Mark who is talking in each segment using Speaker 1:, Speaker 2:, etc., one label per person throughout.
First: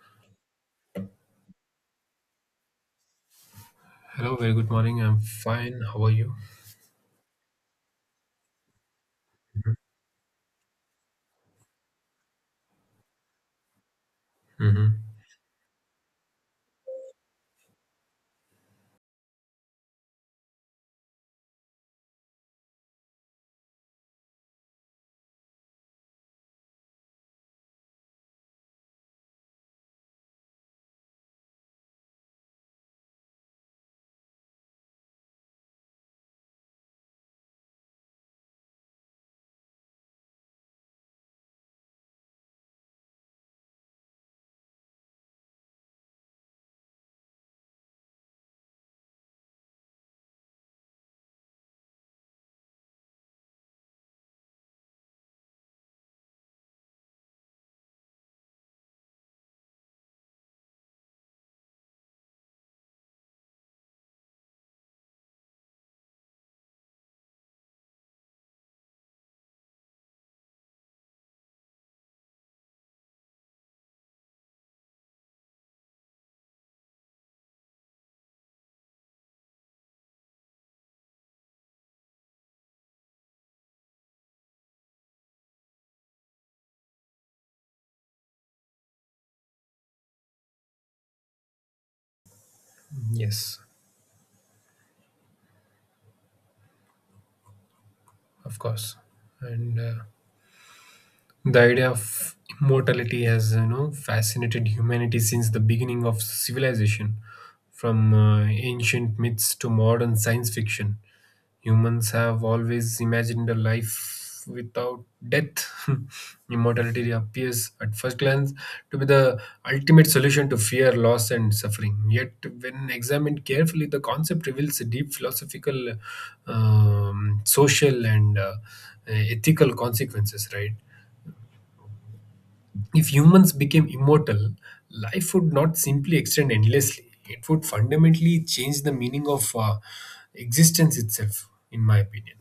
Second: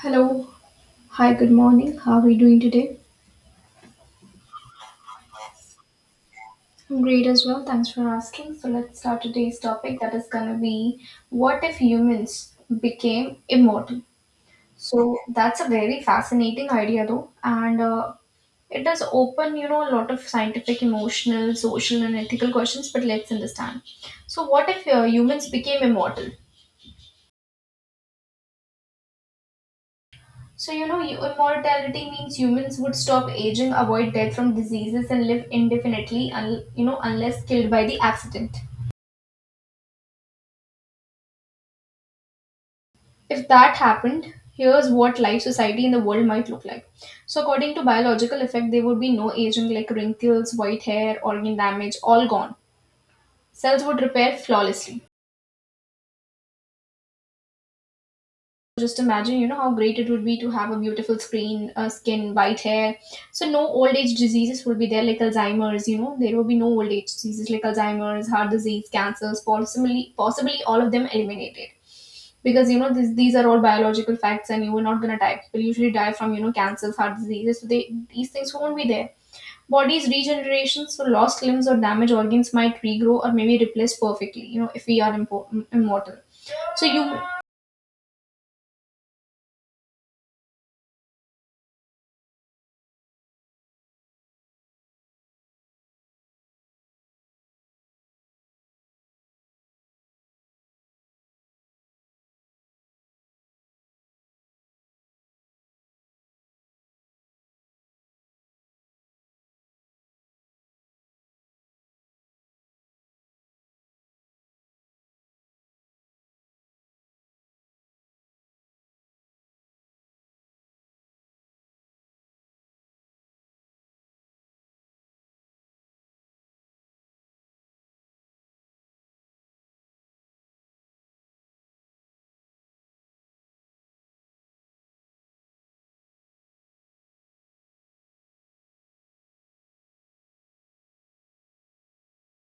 Speaker 1: Hello. Hi, good morning. How are you doing today?
Speaker 2: Hello, very good morning. I'm fine. How are you?
Speaker 1: I'm great as well. Thanks for asking. So, let's start today's topic that is going to be, what if humans became immortal?
Speaker 2: hmm
Speaker 1: So, that's a very fascinating idea, though. And it does open, you know, a lot of scientific, emotional, social, and ethical questions, but let's understand. So, what if humans became immortal? So, you know, immortality means humans would stop aging, avoid death from diseases, and live indefinitely, you know, unless killed by the accident. If that happened, here's what life, society in the world might look like. So, according to biological effect, there would be no aging, like wrinkles, white hair, organ damage, all gone. Cells would repair flawlessly. Just imagine, you know, how great it would be to have a beautiful screen skin, white hair. So no old age diseases will be there, like Alzheimer's. You know, there will be no old age diseases like Alzheimer's, heart disease, cancers, possibly all of them eliminated, because, you know, these are all biological facts, and you were not going to die. People usually die from, you know, cancers, heart diseases. So they, these things won't be there. Body's regeneration, so lost limbs or damaged organs might regrow or maybe replace perfectly, you know, if we are immortal. So you.
Speaker 2: Yes, of course. And The idea of immortality has, you know, fascinated humanity since the beginning of civilization, from ancient myths to modern science fiction. Humans have always imagined a life without death. Immortality appears at first glance to be the ultimate solution to fear, loss, and suffering. Yet, when examined carefully, the concept reveals a deep philosophical, social, and ethical consequences, right? If humans became immortal, life would not simply extend endlessly. It would fundamentally change the meaning of existence itself, in my opinion.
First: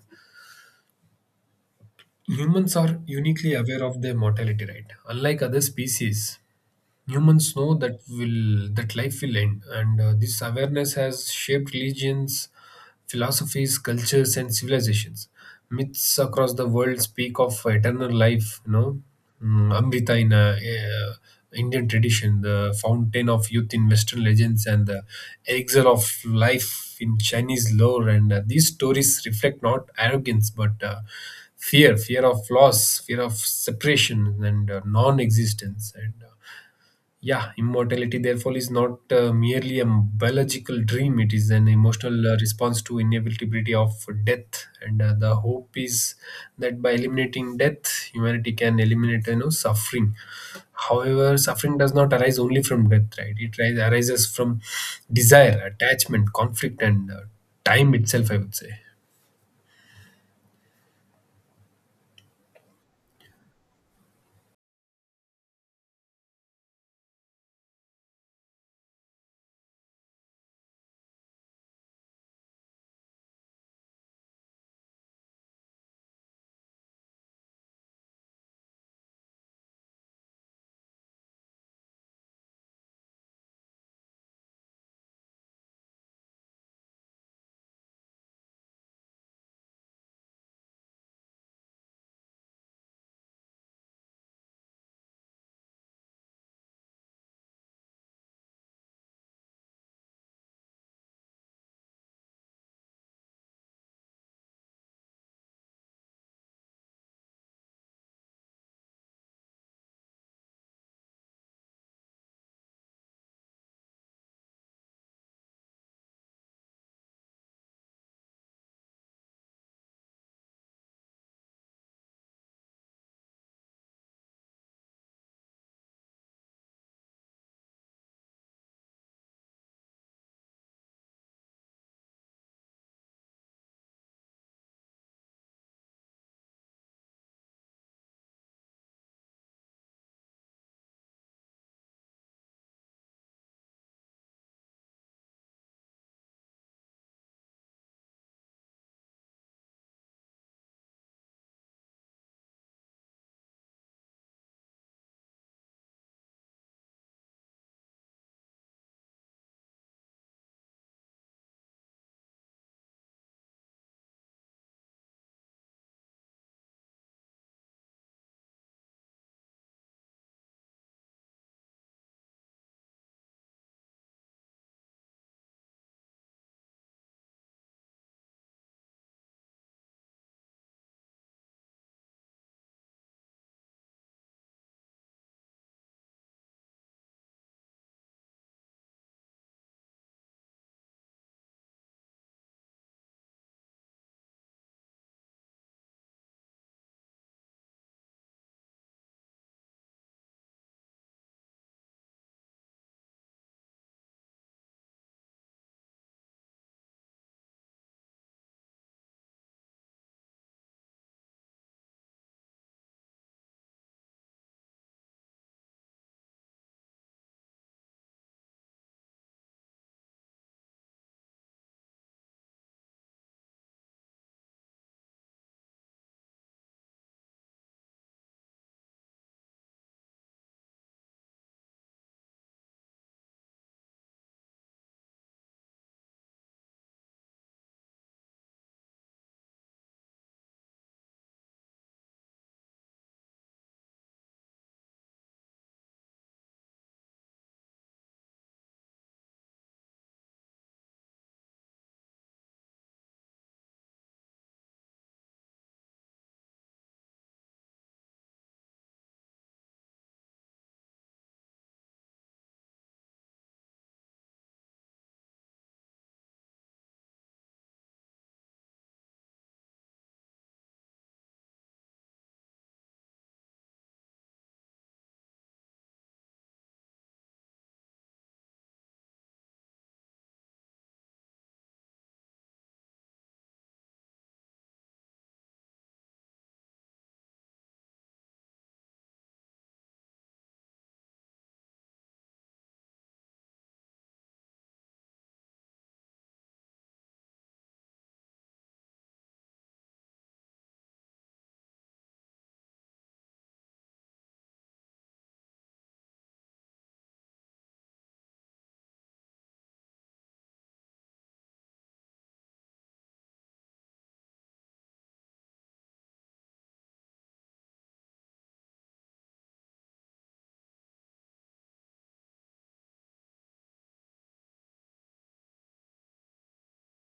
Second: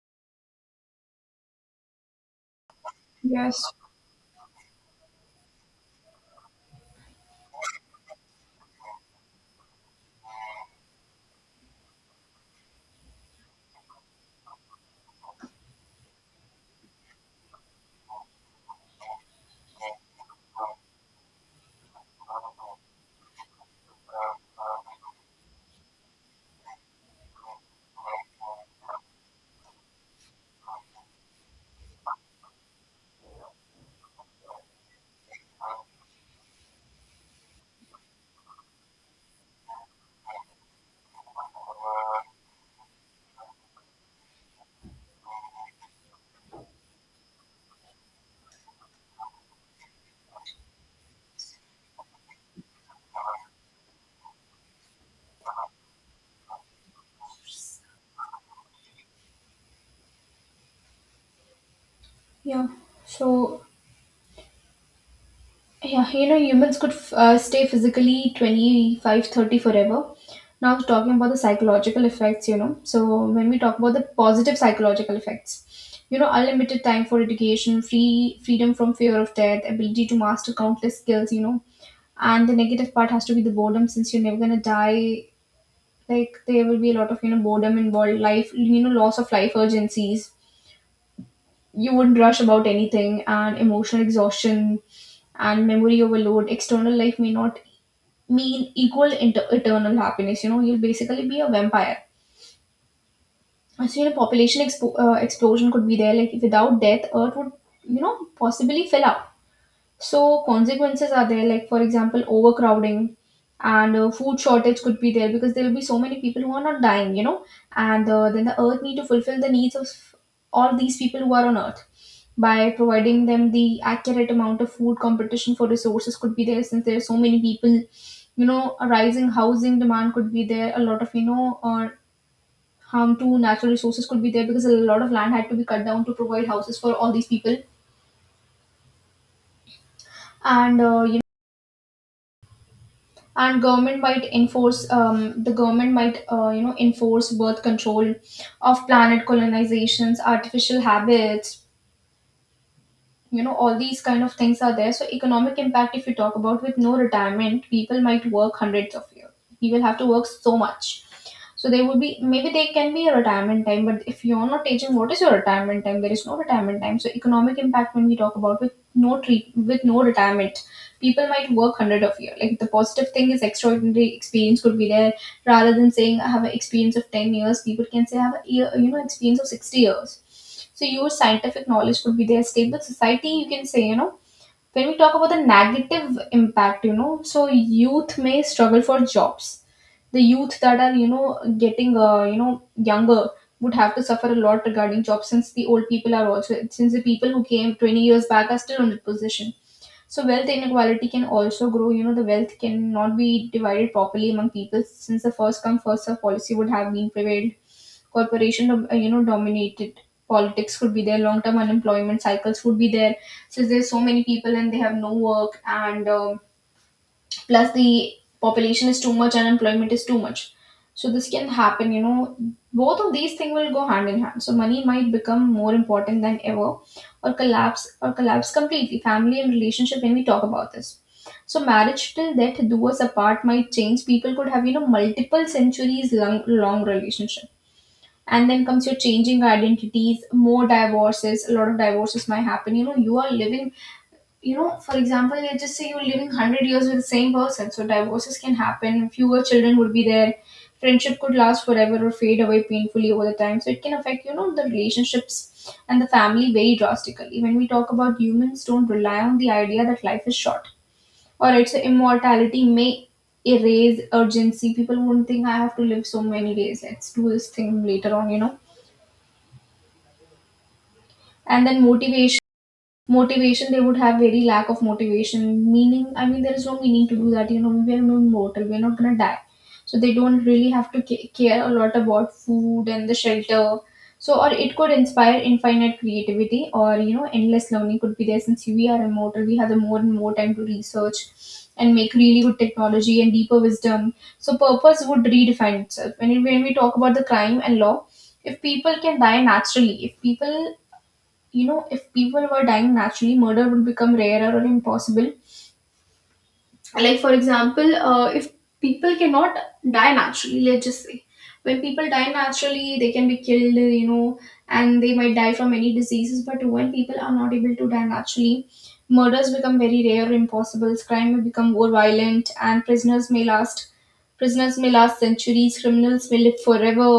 Speaker 2: Humans are uniquely
Speaker 1: Yes.
Speaker 2: aware of their mortality, right? Unlike other species, humans know that will that life will end, and this awareness has shaped religions, philosophies, cultures and civilizations. Myths across the world speak of eternal life, you know. Amrita in Indian tradition, the fountain of youth in Western legends, and the elixir of life in Chinese lore. And These stories reflect not arrogance but fear, fear of loss, fear of separation and non-existence. Immortality, therefore, is not merely a biological dream. It is an emotional response to inevitability of death, and the hope is that by eliminating death, humanity can eliminate, you know, suffering. However, suffering does not arise only from death, right? Arises from desire, attachment, conflict, and time itself, I would say.
Speaker 1: Yeah. So, yeah, you know, humans could stay physically 25, 30 forever. Now, talking about the psychological effects, you know. So, when we talk about the positive psychological effects, you know, unlimited time for education, freedom from fear of death, ability to master countless skills, you know. And the negative part has to be the boredom, since you're never gonna die. Like, there will be a lot of, you know, boredom involved, life, you know, loss of life urgencies, you would rush about anything, and emotional exhaustion and memory overload. External life may not mean equal eternal happiness. You know, you'll basically be a vampire. So, you know, population explosion could be there, like without death earth would, you know, possibly fill up. So consequences are there, like for example, overcrowding and food shortage could be there, because there will be so many people who are not dying, you know, and then the earth need to fulfill the needs of all these people who are on earth by providing them the accurate amount of food. Competition for resources could be there, since there are so many people, you know. A rising housing demand could be there. A lot of, you know, harm to natural resources could be there, because a lot of land had to be cut down to provide houses for all these people, and uh, you and government might enforce, the government might, you know, enforce birth control of planet colonizations, artificial habits, you know, all these kind of things are there. So economic impact, if you talk about, with no retirement, people might work hundreds of years. People have to work so much. So they would be, maybe they can be a retirement time, but if you're not taking, what is your retirement time? There is no retirement time. So economic impact, when we talk about with no treat, with no retirement, people might work hundred of year. Like, the positive thing is, extraordinary experience could be there. Rather than saying I have an experience of 10 years, people can say I have a year, you know, experience of 60 years. So your scientific knowledge could be there. Stable society, you can say, you know, when we talk about the negative impact, you know, so youth may struggle for jobs. The youth that are, you know, getting, you know, younger, would have to suffer a lot regarding jobs, since the old people are also, since the people who came 20 years back are still in the position. So wealth inequality can also grow. You know, the wealth cannot be divided properly among people, since the first come first serve policy would have been prevailed. Corporation, you know, dominated politics could be there. Long term unemployment cycles would be there, since there's so many people and they have no work, and plus the population is too much and employment is too much, so this can happen, you know. Both of these things will go hand in hand. So money might become more important than ever, or collapse completely. Family and relationship, when we talk about this, so marriage till death do us apart might change. People could have, you know, multiple centuries long relationship, and then comes your changing identities, more divorces. A lot of divorces might happen. You know, you are living, you know, for example, let's just say you're living 100 years with the same person. So divorces can happen, fewer children would be there, friendship could last forever or fade away painfully over the time. So it can affect, you know, the relationships and the family very drastically. When we talk about humans, don't rely on the idea that life is short. Alright, so immortality may erase urgency. People will not think, I have to live so many days. Let's do this thing later on, you know. And then motivation Motivation, they would have very lack of motivation. Meaning, I mean, there is no meaning to do that. You know, we are mortal. We are not gonna die, so they don't really have to care a lot about food and the shelter. So, or it could inspire infinite creativity, or, you know, endless learning could be there. Since we are immortal, we have the more and more time to research and make really good technology and deeper wisdom. So, purpose would redefine itself. When we talk about the crime and law, if people can die naturally, if people, you know, if people were dying naturally, murder would become rarer or impossible. Like, for example, if people cannot die naturally, let's just say, when people die naturally they can be killed, you know, and they might die from any diseases. But when people are not able to die naturally, murders become very rare or impossible. Crime may become more violent, and prisoners may last centuries, criminals may live forever.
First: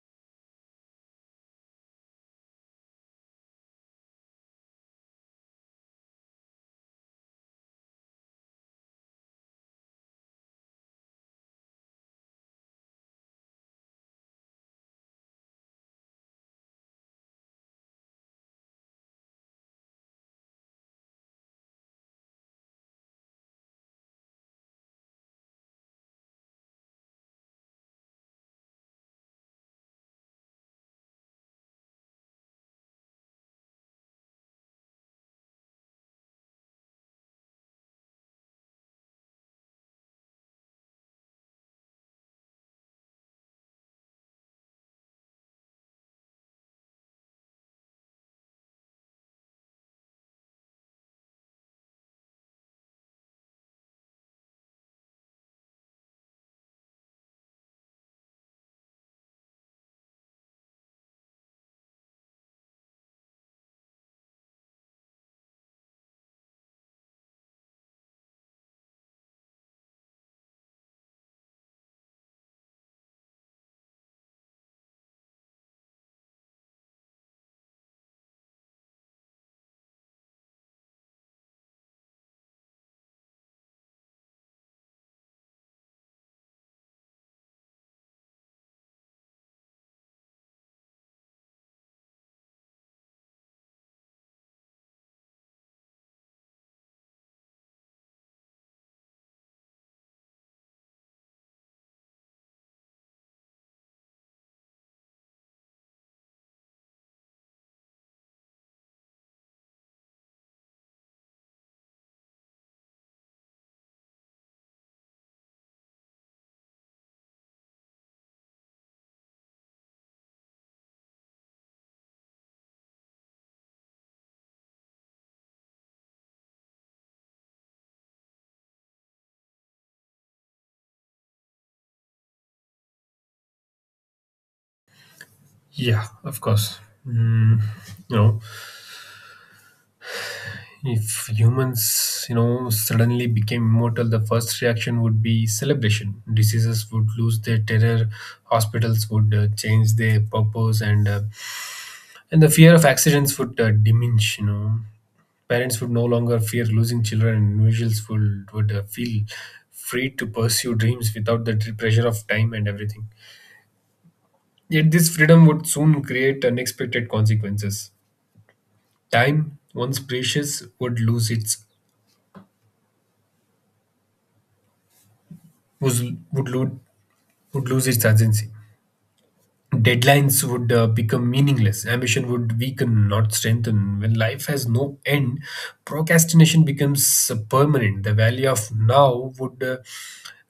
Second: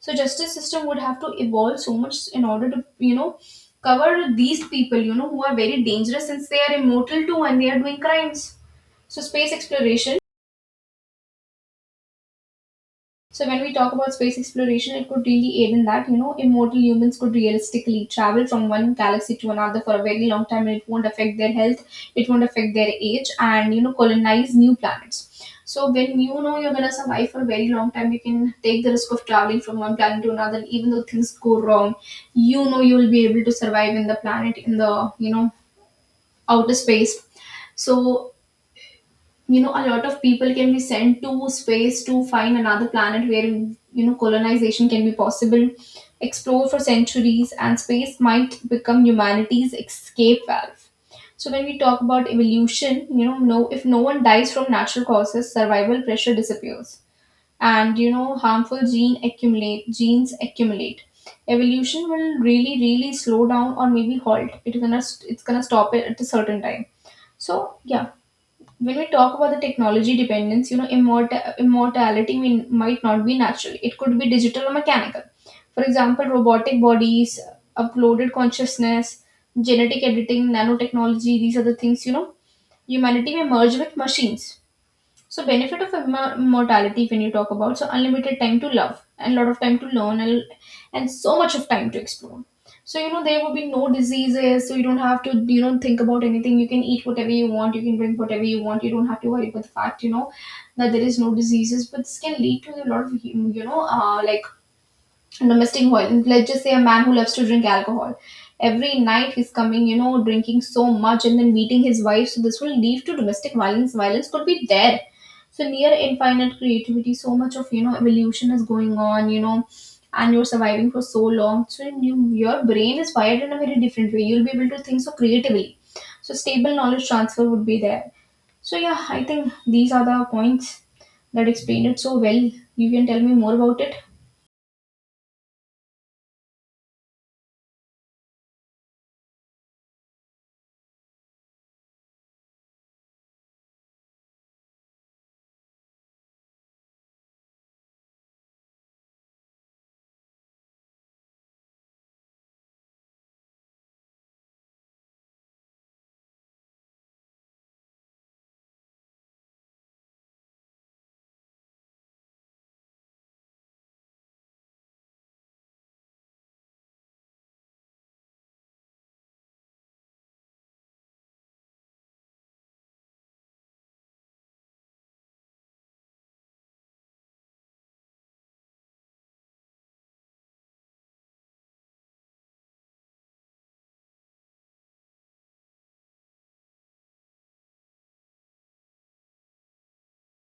Speaker 1: So justice system would have to evolve so much in order to, you know, cover these people, you know, who are very dangerous, since they are immortal too and they are doing crimes. So space exploration. So when we talk about space exploration, it could really aid in that. You know, immortal humans could realistically travel from one galaxy to another for a very long time, and it won't affect their health. It won't affect their age, and, you know, colonize new planets. So when you know you're gonna survive for a very long time, you can take the risk of traveling from one planet to another. And even though things go wrong, you know, you will be able to survive in the planet, in the, you know, outer space. So, you know, a lot of people can be sent to space to find another planet where, you know, colonization can be possible, explore for centuries, and space might become humanity's escape valve. So when we talk about evolution, you know, no, if no one dies from natural causes, survival pressure disappears, and, you know, harmful genes accumulate. Evolution will really slow down or maybe halt. It's gonna stop it at a certain time. So yeah, when we talk about the technology dependence, you know, immortality might not be natural. It could be digital or mechanical. For example, robotic bodies, uploaded consciousness, genetic editing, nanotechnology, these are the things, you know, humanity may merge with machines. So benefit of immortality, when you talk about, so unlimited time to love, and lot of time to learn, and so much of time to explore. So you know there will be no diseases. So you don't have to, you don't think about anything. You can eat whatever you want. You can drink whatever you want. You don't have to worry about the fact, you know, that there is no diseases. But this can lead to a lot of like domestic violence. Let's just say a man who loves to drink alcohol every night, he's coming, drinking so much and then beating his wife. So this will lead to domestic violence. Could be there. So near infinite creativity, so much of evolution is going on, you know, and you're surviving for so long. So your brain is wired in a very different way. You'll be able to think so creatively, so stable knowledge transfer would be there. So yeah, I think these are the points that explain it so well. You can tell me more about it.
Speaker 2: Yeah, of course. Mm, you know, If humans, you know, suddenly became immortal, the first reaction would be celebration. Diseases would lose their terror, hospitals would change their purpose, and the fear of accidents would diminish. You know, parents would no longer fear losing children, and individuals would feel free to pursue dreams without the pressure of time and everything. Yet this freedom would soon create unexpected consequences. Time, once precious, would lose its was would lo- would lose its urgency. Deadlines would become meaningless. Ambition would weaken, not strengthen. When life has no end, procrastination becomes permanent. The value of now would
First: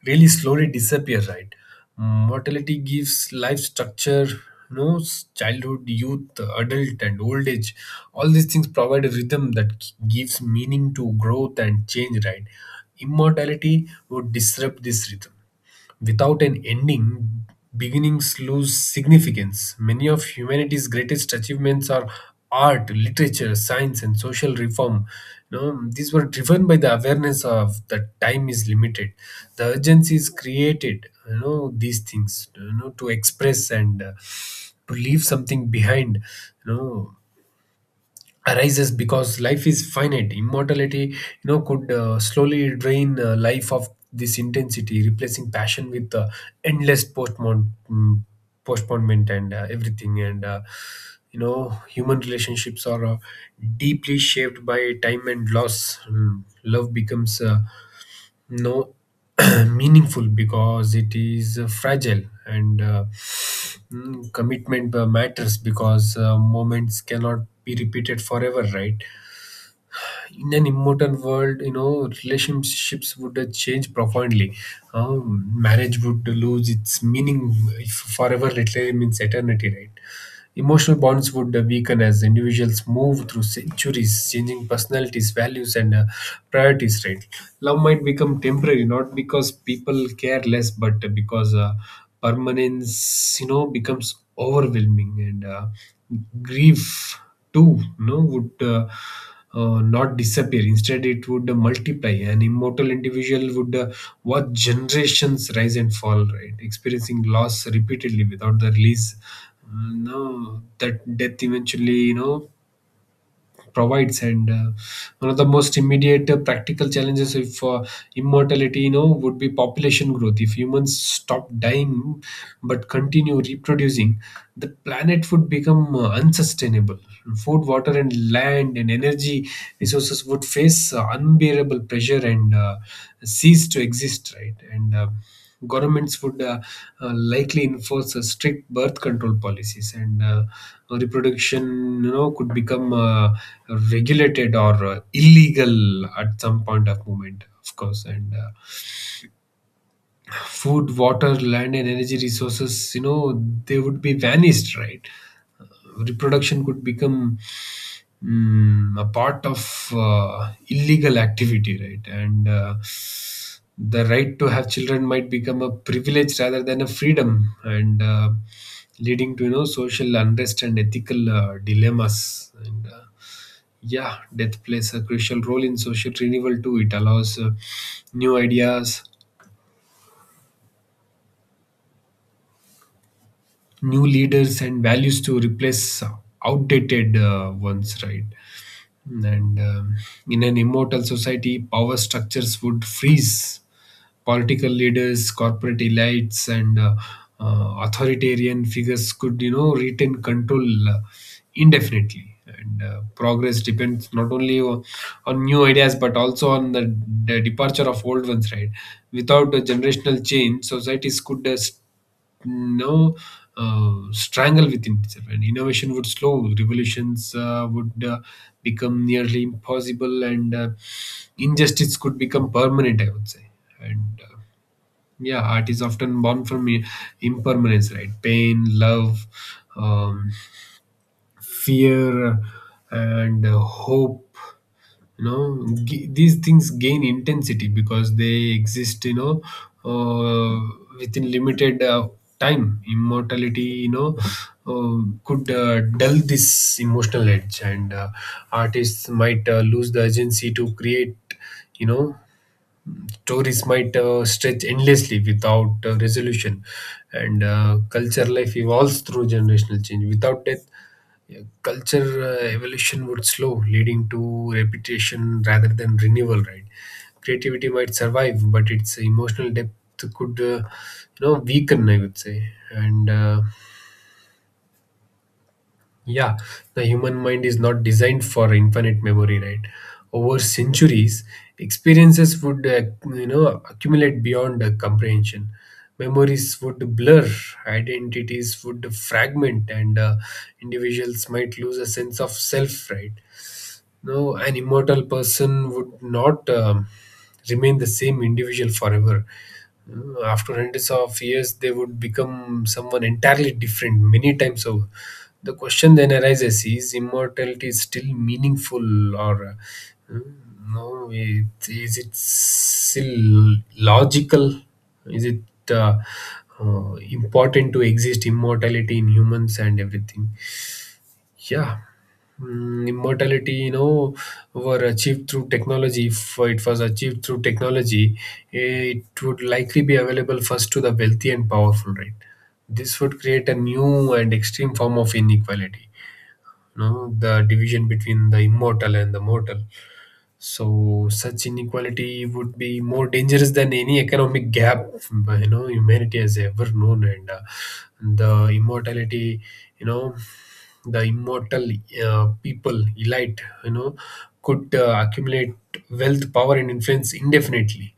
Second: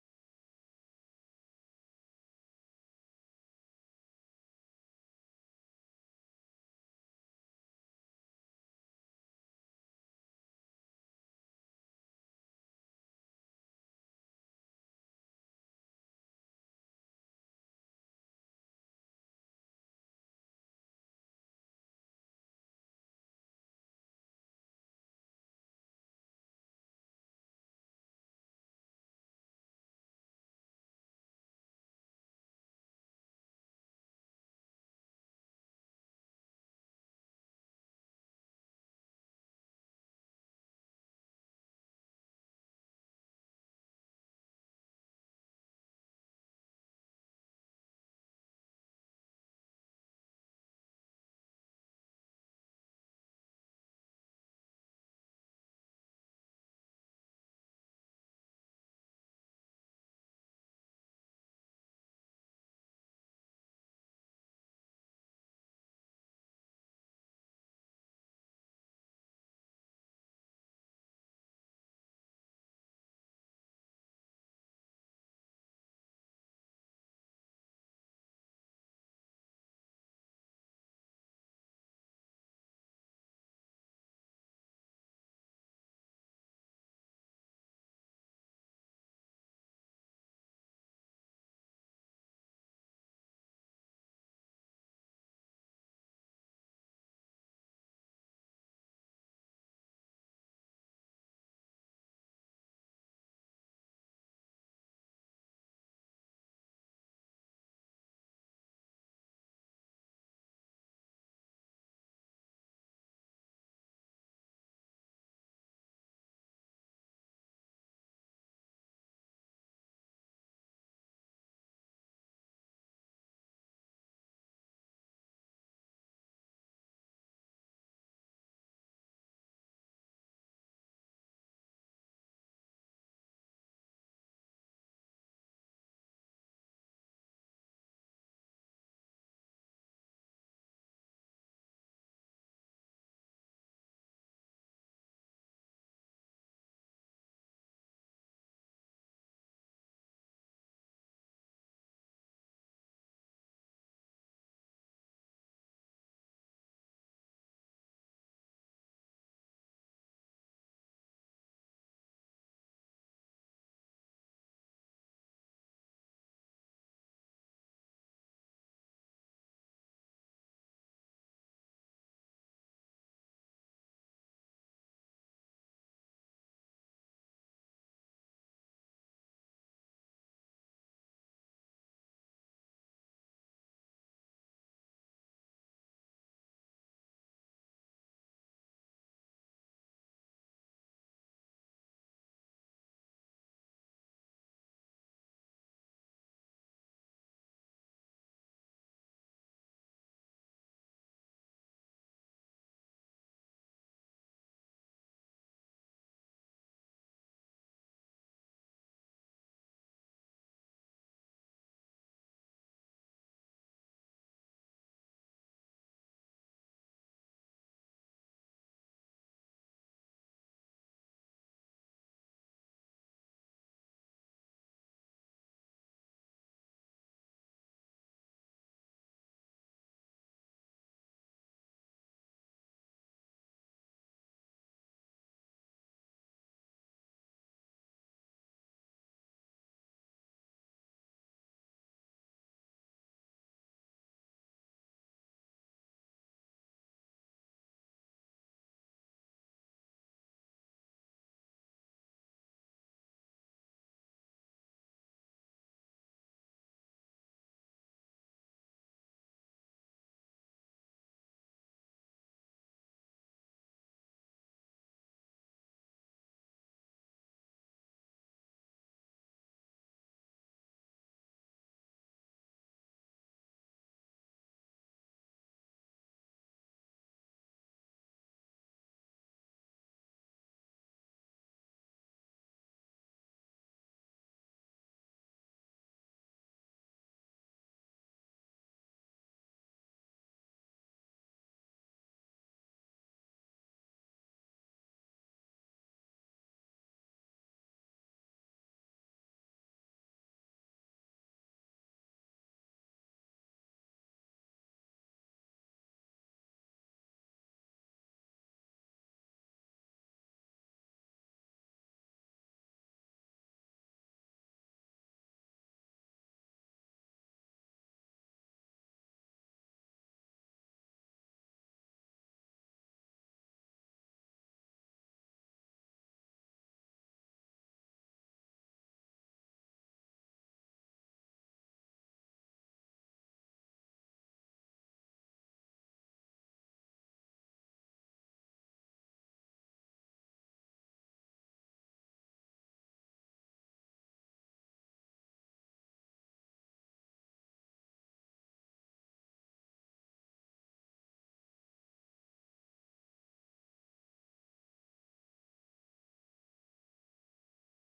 Speaker 2: really slowly disappear, right? Mortality gives life structure. You know, childhood, youth, adult, and old age. All these things provide a rhythm that gives meaning to growth and change, right? Immortality would disrupt this rhythm. Without an ending, beginnings lose significance. Many of humanity's greatest achievements are art, literature, science, and social reform. You know, these were driven by the awareness of that time is limited. The urgency is created, you know, these things, you know, to express and to leave something behind, you know, arises because life is finite. Immortality, you know, could slowly drain life of this intensity, replacing passion with endless postponement and everything. And You know, human relationships are deeply shaped by time and loss. Love becomes no meaningful because it is fragile, and commitment matters because moments cannot be repeated forever, right? In an immortal world, you know, relationships would change profoundly. Marriage would lose its meaning if forever literally means eternity, right? Emotional bonds would weaken as individuals move through centuries, changing personalities, values, and priorities. Right, love might become temporary, not because people care less, but because permanence, you know, becomes overwhelming, and grief too, you know, would not disappear. Instead, it would multiply. An immortal individual would watch generations rise and fall, right, experiencing loss repeatedly without the release no that death eventually, you know, provides. And One of the most immediate practical challenges if immortality, you know, would be population growth. If humans stop dying but continue reproducing, the planet would become unsustainable. Food, water and land and energy resources would face unbearable pressure and cease to exist, right? and Governments would likely enforce strict birth control policies, and reproduction, you know, could become regulated or illegal at some point of moment, of course. And Food, water, land and energy resources, you know, they would be vanished, right? Reproduction could become a part of illegal activity, right? And The right to have children might become a privilege rather than a freedom, and leading to, you know, social unrest and ethical dilemmas. And Yeah, death plays a crucial role in social renewal too. It allows new ideas, new leaders, and values to replace outdated ones, right? And In an immortal society, power structures would freeze. Political leaders, corporate elites, and authoritarian figures could, you know, retain control indefinitely. And Progress depends not only on new ideas but also on the departure of old ones, right? Without a generational change, societies could no strangle within itself, and innovation would slow, revolutions would become nearly impossible, and injustice could become permanent, I would say. And Yeah, art is often born from impermanence, right? Pain, love, um, fear and hope, you know, these things gain intensity because they exist, you know, uh, within limited time. Immortality, you know, uh, could dull this emotional edge, and artists might lose the urgency to create, you know. Stories might stretch endlessly without resolution, and culture life evolves through generational change without death. Yeah, culture evolution would slow, leading to repetition rather than renewal, right? Creativity might survive, but its emotional depth could, you know, weaken, I would say. And Yeah, the human mind is not designed for infinite memory, right? Over centuries, experiences would, you know, accumulate beyond comprehension. Memories would blur, identities would fragment, and individuals might lose a sense of self, right? No, An immortal person would not remain the same individual forever. After hundreds of years, they would become someone entirely different, many times over. The question then arises, is immortality still meaningful, or uh, no, it, is it still logical? Is it uh, important to exist, immortality in humans and everything? Yeah. Immortality, you know, were achieved through technology. If it was achieved through technology, it would likely be available first to the wealthy and powerful, right? This would create a new and extreme form of inequality, know the division between the immortal and the mortal. So, such inequality would be more dangerous than any economic gap, you know, humanity has ever known, and the immortality you know the immortal people elite, you know, could accumulate wealth, power and influence indefinitely,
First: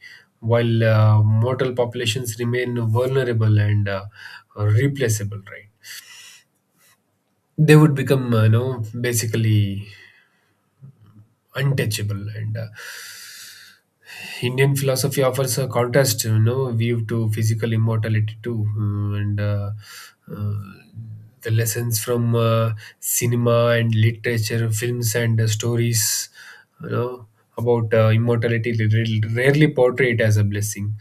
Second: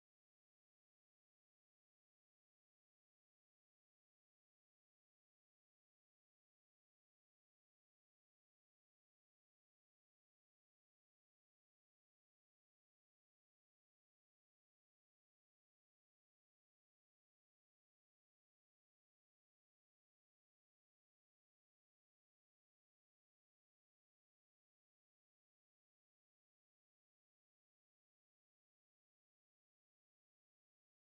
Speaker 2: while mortal populations remain vulnerable and replaceable, right? They would become, you know, basically untouchable. And Indian philosophy offers a contrast, you know, view to physical immortality too. Mm, and uh, the lessons from cinema and literature, films and stories, you know, about immortality, they rarely portray it as a blessing.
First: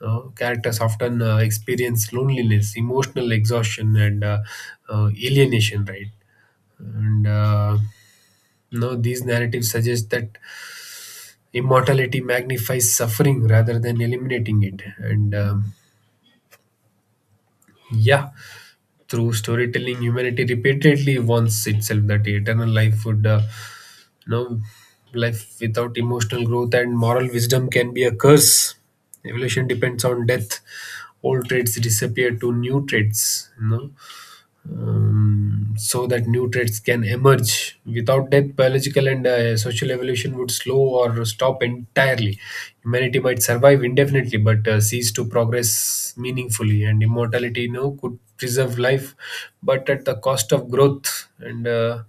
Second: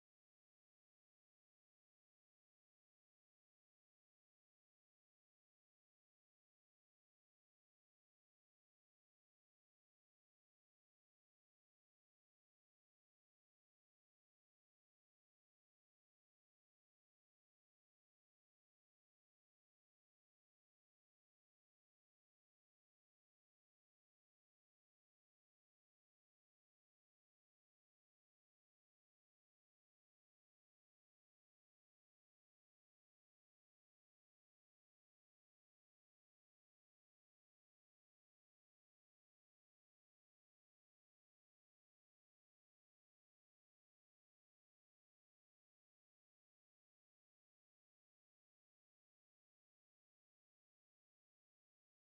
Speaker 2: Characters often experience loneliness, emotional exhaustion, and alienation, right? And Now these narratives suggest that immortality magnifies suffering rather than eliminating it. And Yeah, through storytelling, humanity repeatedly warns itself that eternal life would, you know, life without emotional growth and moral wisdom can be a curse. Evolution depends on death. Old traits disappear to new traits, you know? So that new traits can emerge. Without death, biological and social evolution would slow or stop entirely. Humanity might survive indefinitely but cease to progress meaningfully, and immortality, you know, could preserve life but at the cost of growth. And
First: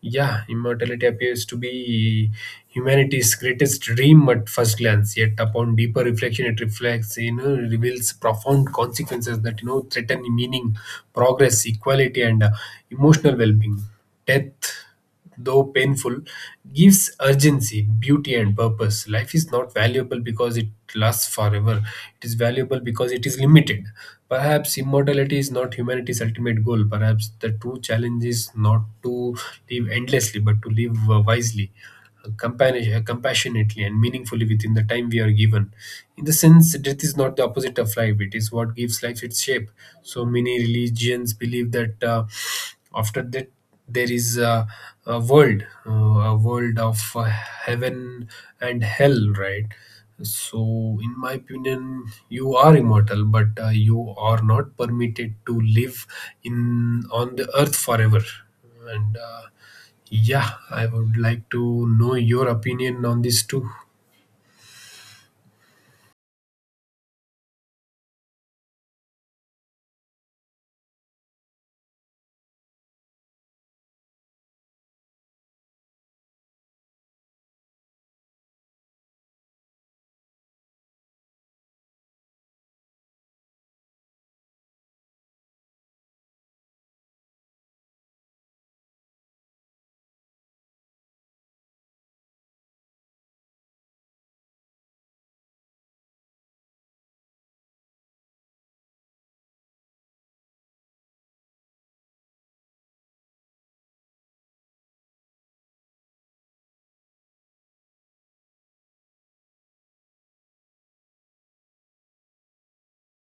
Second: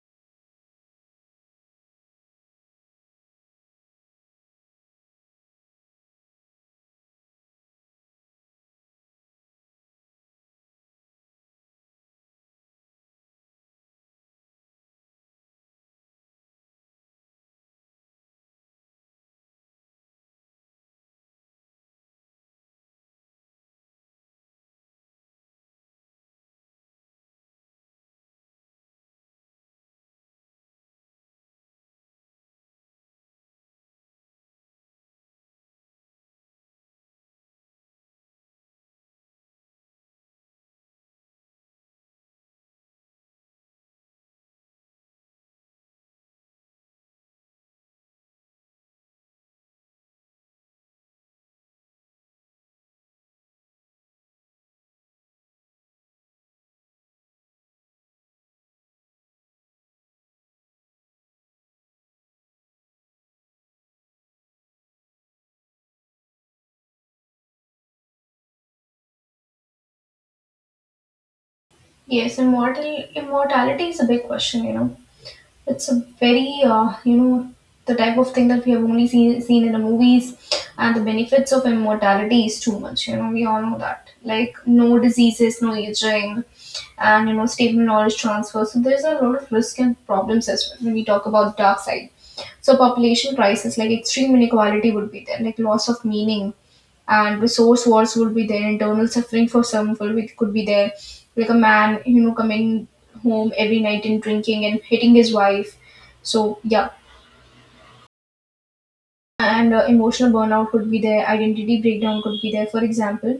Speaker 2: Yeah, immortality appears to be humanity's greatest dream at first glance. Yet, upon deeper reflection, it reflects, you know, reveals profound consequences that, you know, threaten meaning, progress, equality, and emotional well-being. Death, though painful, gives urgency, beauty, and purpose. Life is not valuable because it lasts forever, it is valuable because it is limited. Perhaps immortality is not humanity's ultimate goal. Perhaps the true challenge is not to live endlessly but to live wisely, compassionately and meaningfully within the time we are given. In the sense, death is not the opposite of life, it is what gives life its shape. So many religions believe that after death, there is a world, a world of heaven and hell, right? So, in my opinion, you are immortal, but you are not permitted to live in on the earth forever. And Yeah, I would like to know your opinion on this too.
Speaker 1: Yes, immortality is a big question, you know. It's a very, you know, the type of thing that we have only seen in the movies, and the benefits of immortality is too much. You know, we all know that. Like no diseases, no aging, and you know, stable knowledge transfer. So there's a lot of risk and problems as well when we talk about the dark side. So population crisis, like extreme inequality, would be there, like loss of meaning, and resource wars would be there. Internal suffering for some people, it could be there, like a man, you know, coming home every night and drinking and hitting his wife. So yeah. And emotional burnout could be there, identity breakdown could be there. For example,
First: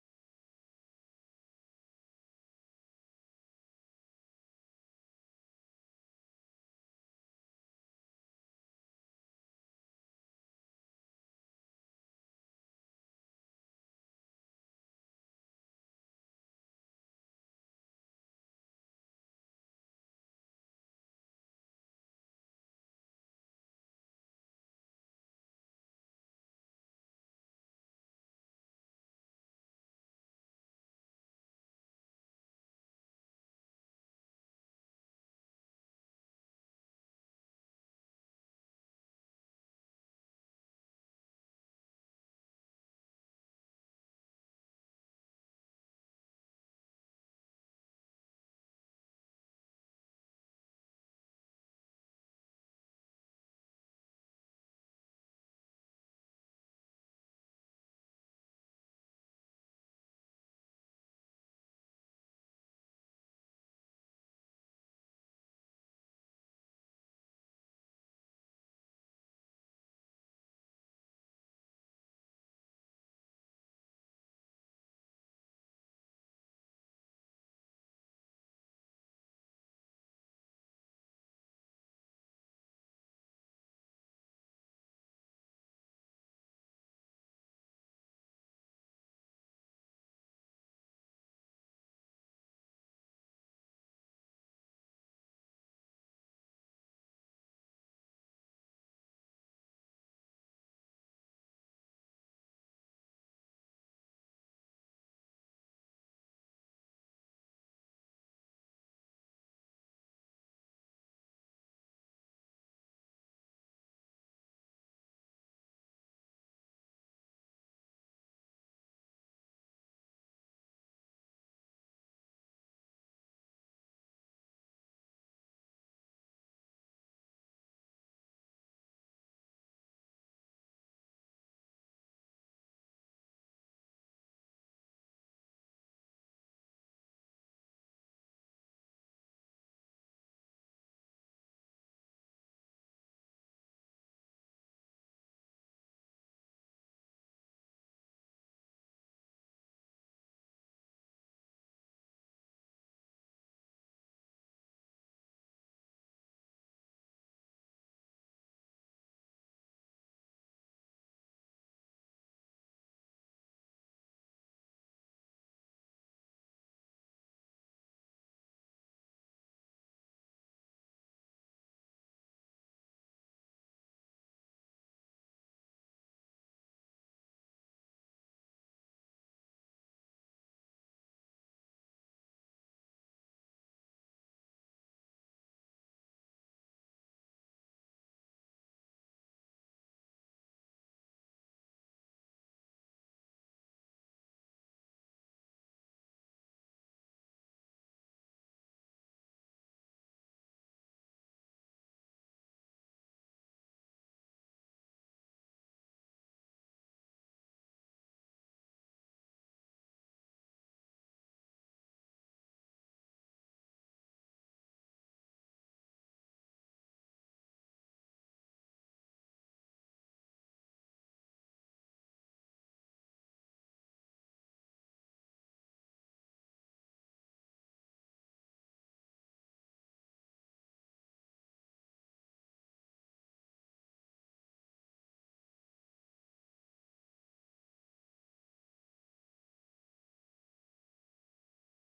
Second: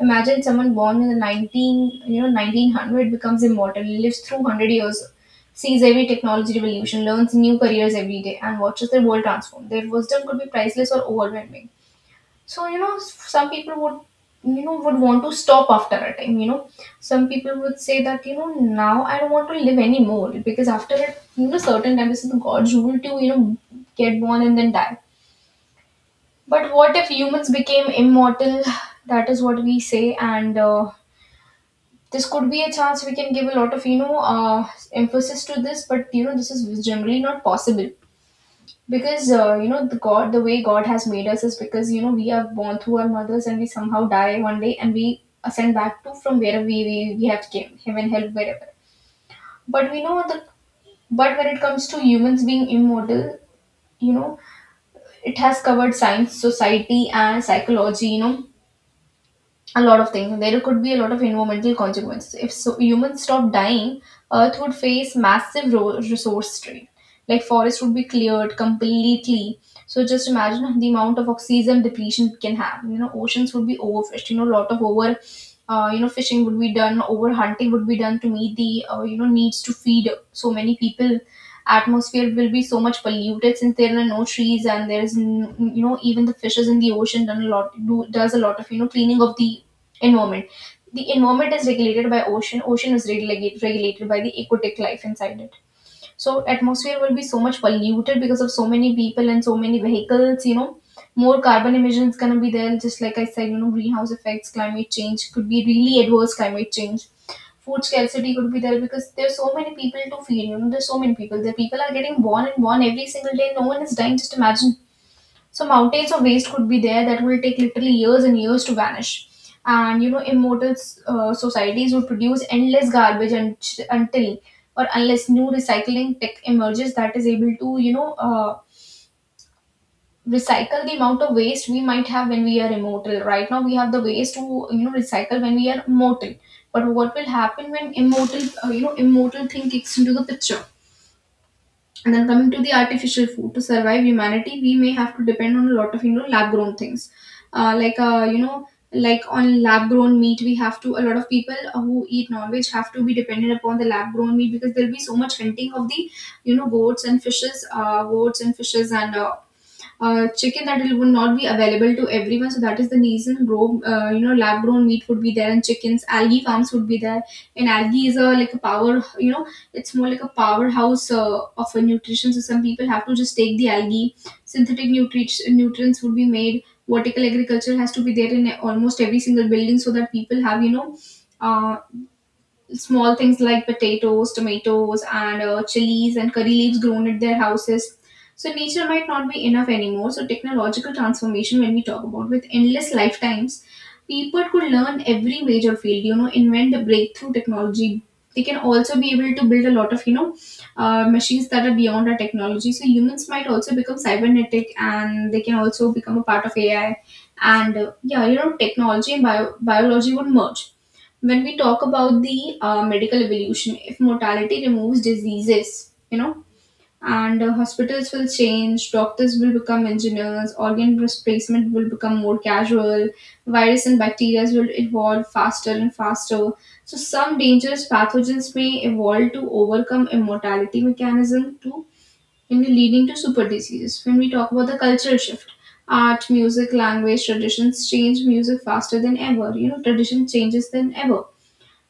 Speaker 1: imagine someone born in the 19 you know 1900, becomes immortal, lives through 100 years, sees every technology revolution, learns new careers every day, and watches their world transform. Their wisdom could be priceless or overwhelming. So you know, some people would, you know, would want to stop after a time, you know. Some people would say that, you know, now I don't want to live anymore because after a, you know, certain time, this is God's rule to, you know, get born and then die. But what if humans became immortal? That is what we say. And this could be a chance, we can give a lot of, you know, emphasis to this, but you know, this is generally not possible because you know, the god, the way god has made us is because, you know, we are born through our mothers and we somehow die one day, and we ascend back to from where we have came, heaven, hell, wherever. But we know the, but when it comes to humans being immortal, you know, it has covered science, society, and psychology, you know, a lot of things. There could be a lot of environmental consequences. If so, humans stop dying, Earth would face massive resource strain. Like forests would be cleared completely. So just imagine the amount of oxygen depletion it can have. You know, oceans would be overfished. You know, a lot of over, you know, fishing would be done. Over hunting would be done to meet the, you know, needs to feed so many people. Atmosphere will be so much polluted since there are no trees, and there is, you know, even the fishes in the ocean done a lot, do does a lot of, you know, cleaning of the environment. The environment is regulated by ocean. Ocean is regulated by the aquatic life inside it. So atmosphere will be so much polluted because of so many people and so many vehicles. You know, more carbon emissions gonna be there. Just like I said, you know, greenhouse effects, climate change could be really adverse climate change. Food scarcity could be there because there's so many people to feed. You know, there's so many people. The people are getting born and born every single day. No one is dying. Just imagine, so mountains of waste could be there that will take literally years and years to vanish. And you know, immortal societies would produce endless garbage, until or unless new recycling tech emerges that is able to, you know, recycle the amount of waste we might have when we are immortal. Right now, we have the ways to, you know, recycle when we are mortal. But what will happen when immortal, you know, immortal thing kicks into the picture? And then coming to the artificial food to survive humanity, we may have to depend on a lot of, you know, lab grown things, like you know, like on lab grown meat. We have to, a lot of people who eat non veg have to be dependent upon the lab grown meat because there'll be so much hunting of the, you know, goats and fishes, goats and fishes, and chicken that it would not be available to everyone. So that is the reason raw, you know, lab grown meat would be there, and chickens, algae farms would be there. And algae is a like a power, you know, it's more like a powerhouse of a nutrition. So some people have to just take the algae. Synthetic nutrients nutrients would be made. Vertical agriculture has to be there in almost every single building so that people have, you know. Uh, Small things like potatoes, tomatoes, and chilies and curry leaves grown at their houses. So nature might not be enough anymore. So technological transformation, when we talk about with endless lifetimes, people could learn every major field. You know, invent a breakthrough technology. They can also be able to build a lot of, you know, machines that are beyond our technology. So humans might also become cybernetic, and they can also become a part of AI. And yeah, you know, technology and biology would merge. When we talk about the medical evolution, if mortality removes diseases, you know, and hospitals will change, doctors will become engineers, organ replacement will become more casual, virus and bacteria will evolve faster and faster. So some dangerous pathogens may evolve to overcome immortality mechanism too, and leading to super diseases. When we talk about the cultural shift, art, music, language, traditions change music faster than ever. You know, tradition changes than ever.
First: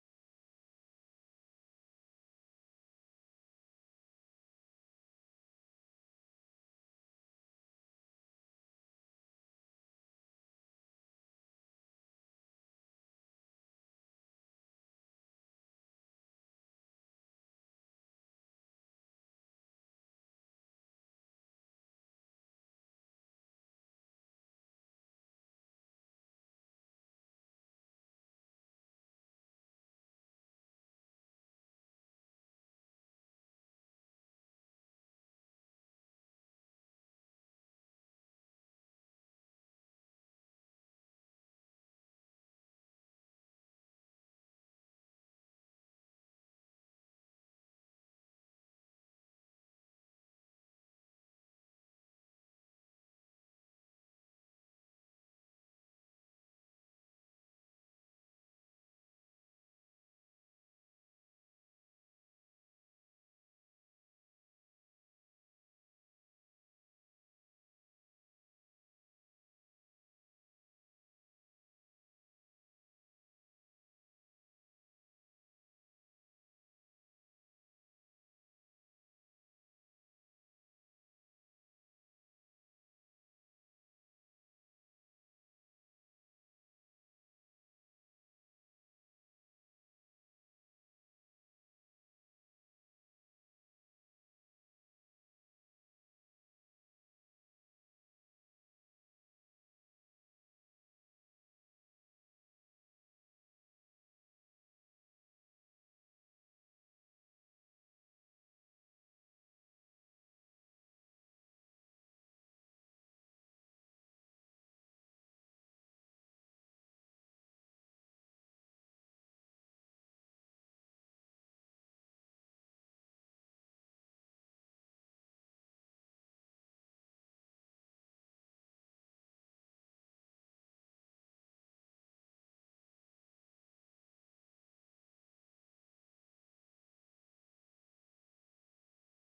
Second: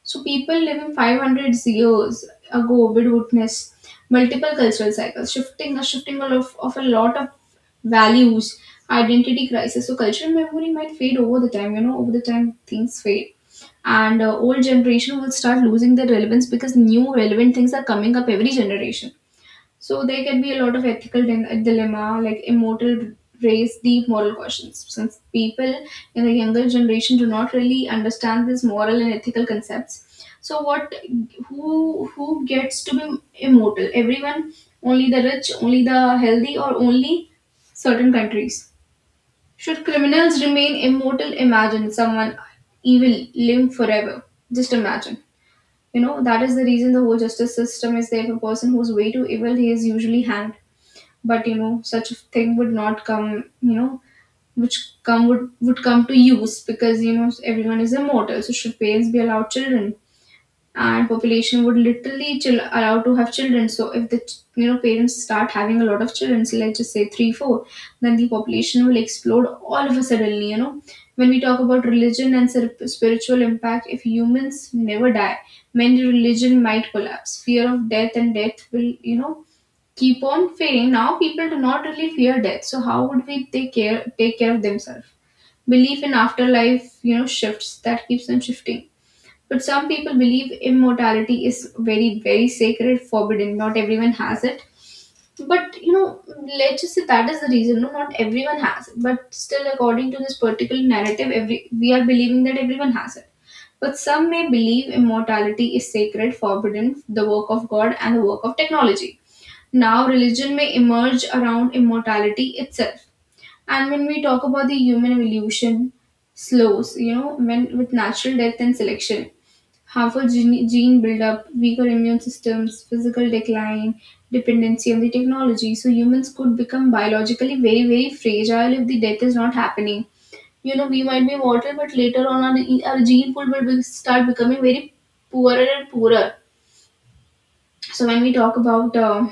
Speaker 1: So people living 500 years ago would witness multiple cultural cycles, shifting, a shifting of a lot of values, identity crisis. So cultural memory might fade over the time, you know, over the time things fade. And old generation will start losing their relevance because new relevant things are coming up every generation. So there can be a lot of ethical dilemma, like immortal raise deep moral questions. Since people in the younger generation do not really understand these moral and ethical concepts, so what? Who gets to be immortal? Everyone? Only the rich? Only the healthy? Or only certain countries? Should criminals remain immortal? Imagine someone evil live forever. Just imagine. You know, that is the reason the whole justice system is there. If a person who's way too evil, he is usually hanged. But you know, such a thing would not come, you know, which come would come to use because, you know, everyone is immortal. So should parents be allowed children? And population would literally chill, allowed to have children. So if the you know, parents start having a lot of children, so let's just say 3 4, then the population will explode all of a suddenly, you know. When we talk about religion and spiritual impact, if humans never die, many religion might collapse. Fear of death and death will, you know, keep on fearing. Now people do not really fear death. So how would we take care of themselves? Belief in afterlife, you know, shifts, that keeps on shifting. But some people believe immortality is very, very sacred, forbidden. Not everyone has it. But you know, let's just say that is the reason. No, not everyone has it. But still, according to this particular narrative, every we are believing that everyone has it. But some may believe immortality is sacred, forbidden, the work of God, and the work of technology. Now, religion may emerge around immortality itself. And when we talk about the human evolution, slows, you know, when with natural death and selection, harmful gene, gene buildup, weaker immune systems, physical decline, dependency on the technology. So humans could become biologically very, very fragile if the death is not happening. You know, we might be mortal, but later on, our gene pool will start becoming very poorer and poorer. So when we talk about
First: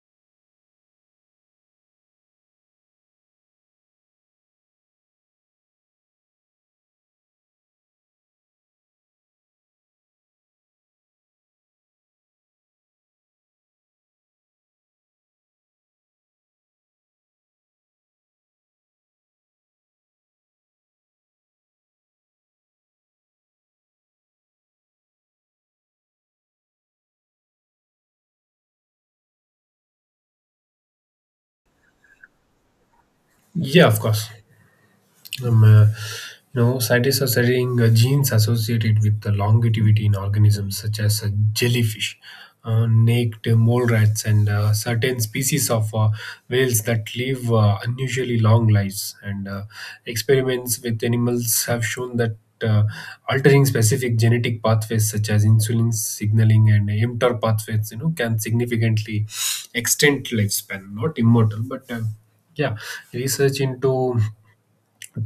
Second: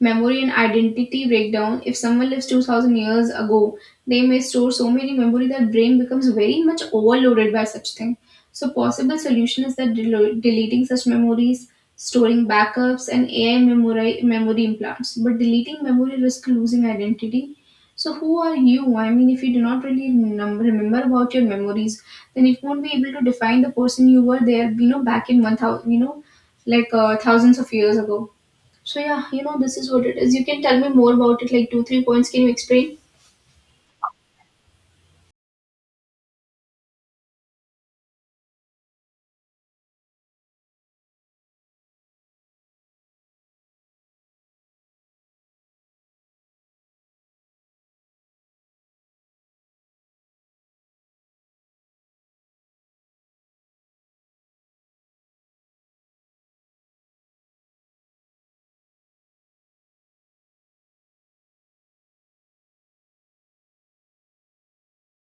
Speaker 1: memory and identity breakdown, if someone lives 2000 years ago, they may store so many memory that brain becomes very much overloaded by such thing. So possible solution is that deleting such memories, storing backups, and AI memory implants. But deleting memory risk losing identity. So who are you? I mean, if you do not really remember about your memories, then it won't be able to define the person you were there, you know, back in 1000, you know, like thousands of years ago. So yeah, you know, this is what it is. You can tell me more about it, like two, three points. Can you explain?
Speaker 2: Yeah, of course. Um, uh, you know, scientists are studying genes associated with the longevity in organisms such as jellyfish, naked mole rats, and certain species of whales that live unusually long lives. And Experiments with animals have shown that. Uh, Altering specific genetic pathways such as insulin signaling and mTOR pathways, you know, can significantly extend lifespan. Not immortal, but yeah, research into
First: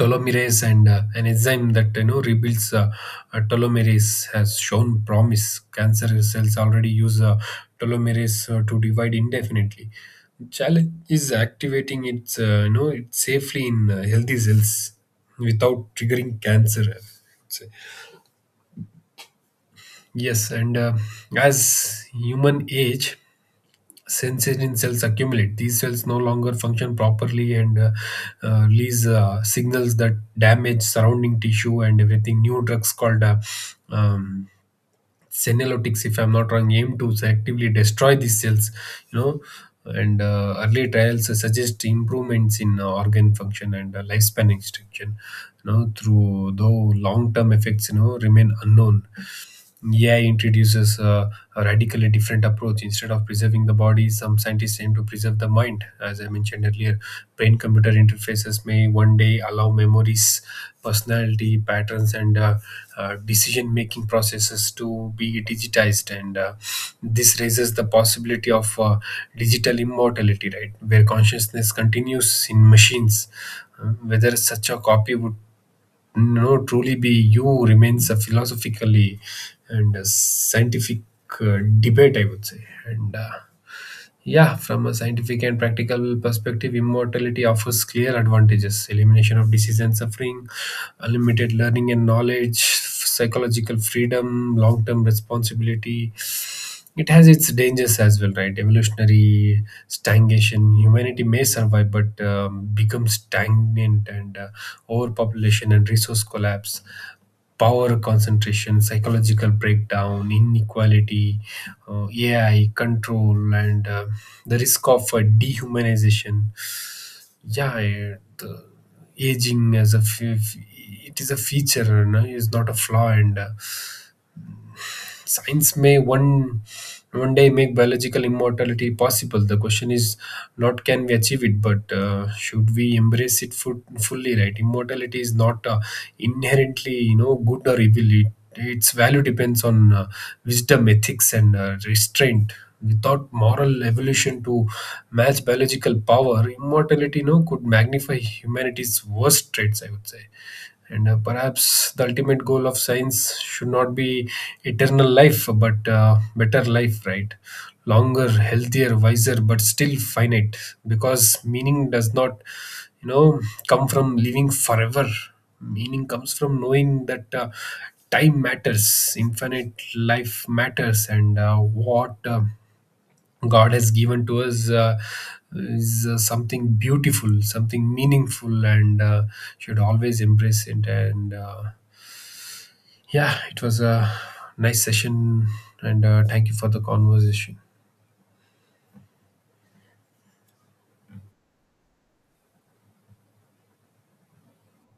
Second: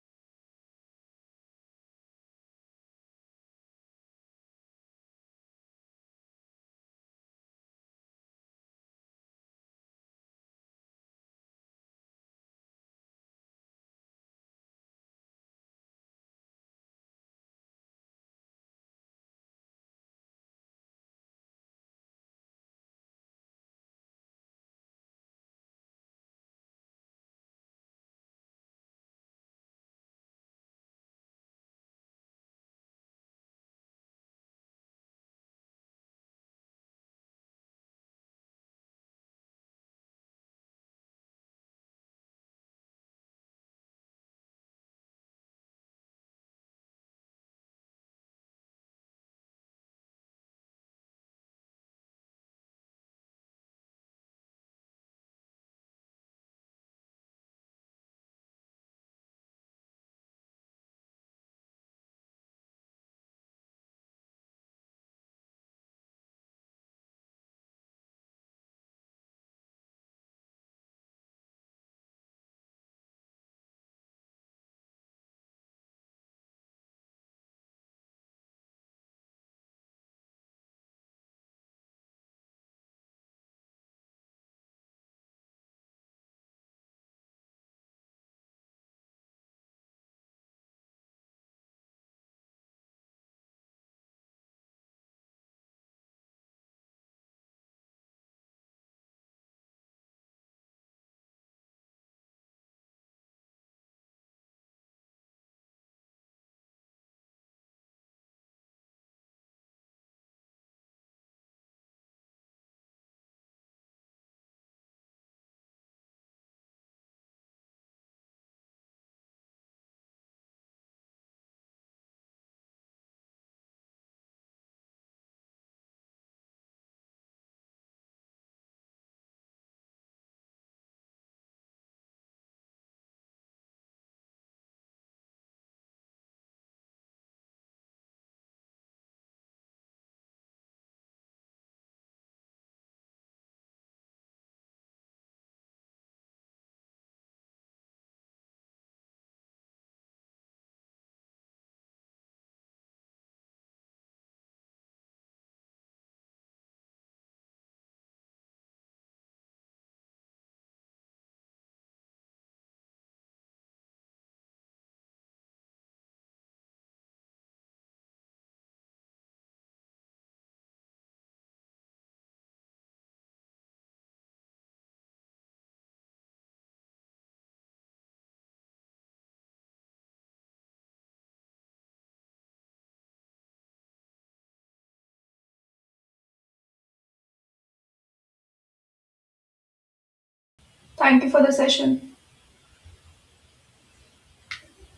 Speaker 2: telomerase and an enzyme that, you know, rebuilds telomerase has shown promise. Cancer cells already use telomerase to divide indefinitely. The challenge is activating it, you know, it safely in healthy cells without triggering cancer, I would say. Yes, and as human age, sensation cells accumulate. These cells no longer function properly and release signals that damage surrounding tissue and everything. New drugs called um, senolytics, if I'm not wrong, aim to selectively destroy these cells. You know, and early trials suggest improvements in organ function and lifespan extension. You know, through though long-term effects, you know, remain unknown. AI introduces a radically different approach. Instead of preserving the body, some scientists aim to preserve the mind. As I mentioned earlier, brain computer interfaces may one day allow memories, personality patterns, and decision making processes to be digitized. And This raises the possibility of digital immortality, right? Where consciousness continues in machines. Whether such a copy would no, truly be you remains a philosophically and a scientific debate, I would say. And Yeah, from a scientific and practical perspective, immortality offers clear advantages: elimination of disease and suffering, unlimited learning and knowledge, psychological freedom, long term responsibility. It has its dangers as well, right? Evolutionary stagnation. Humanity may survive, but becomes stagnant, and overpopulation and resource collapse, power concentration, psychological breakdown, inequality, AI control, and the risk of dehumanization. Yeah, the aging as it is a feature, no? It's not a flaw, and science may one day make biological immortality possible. The question is not can we achieve it, but should we embrace it fully, right? Immortality is not inherently, you know, good or evil. It, its value depends on wisdom, ethics and restraint. Without moral evolution to match biological power, immortality, you know, could magnify humanity's worst traits, I would say. And Perhaps the ultimate goal of science should not be eternal life, but better life, right? Longer, healthier, wiser, but still finite. Because meaning does not, you know, come from living forever. Meaning comes from knowing that time matters, infinite life matters, and what God has given to us is something beautiful, something meaningful, and should always embrace it. And Yeah, it was a nice session, and thank you for the conversation.
Speaker 1: Thank you for the session.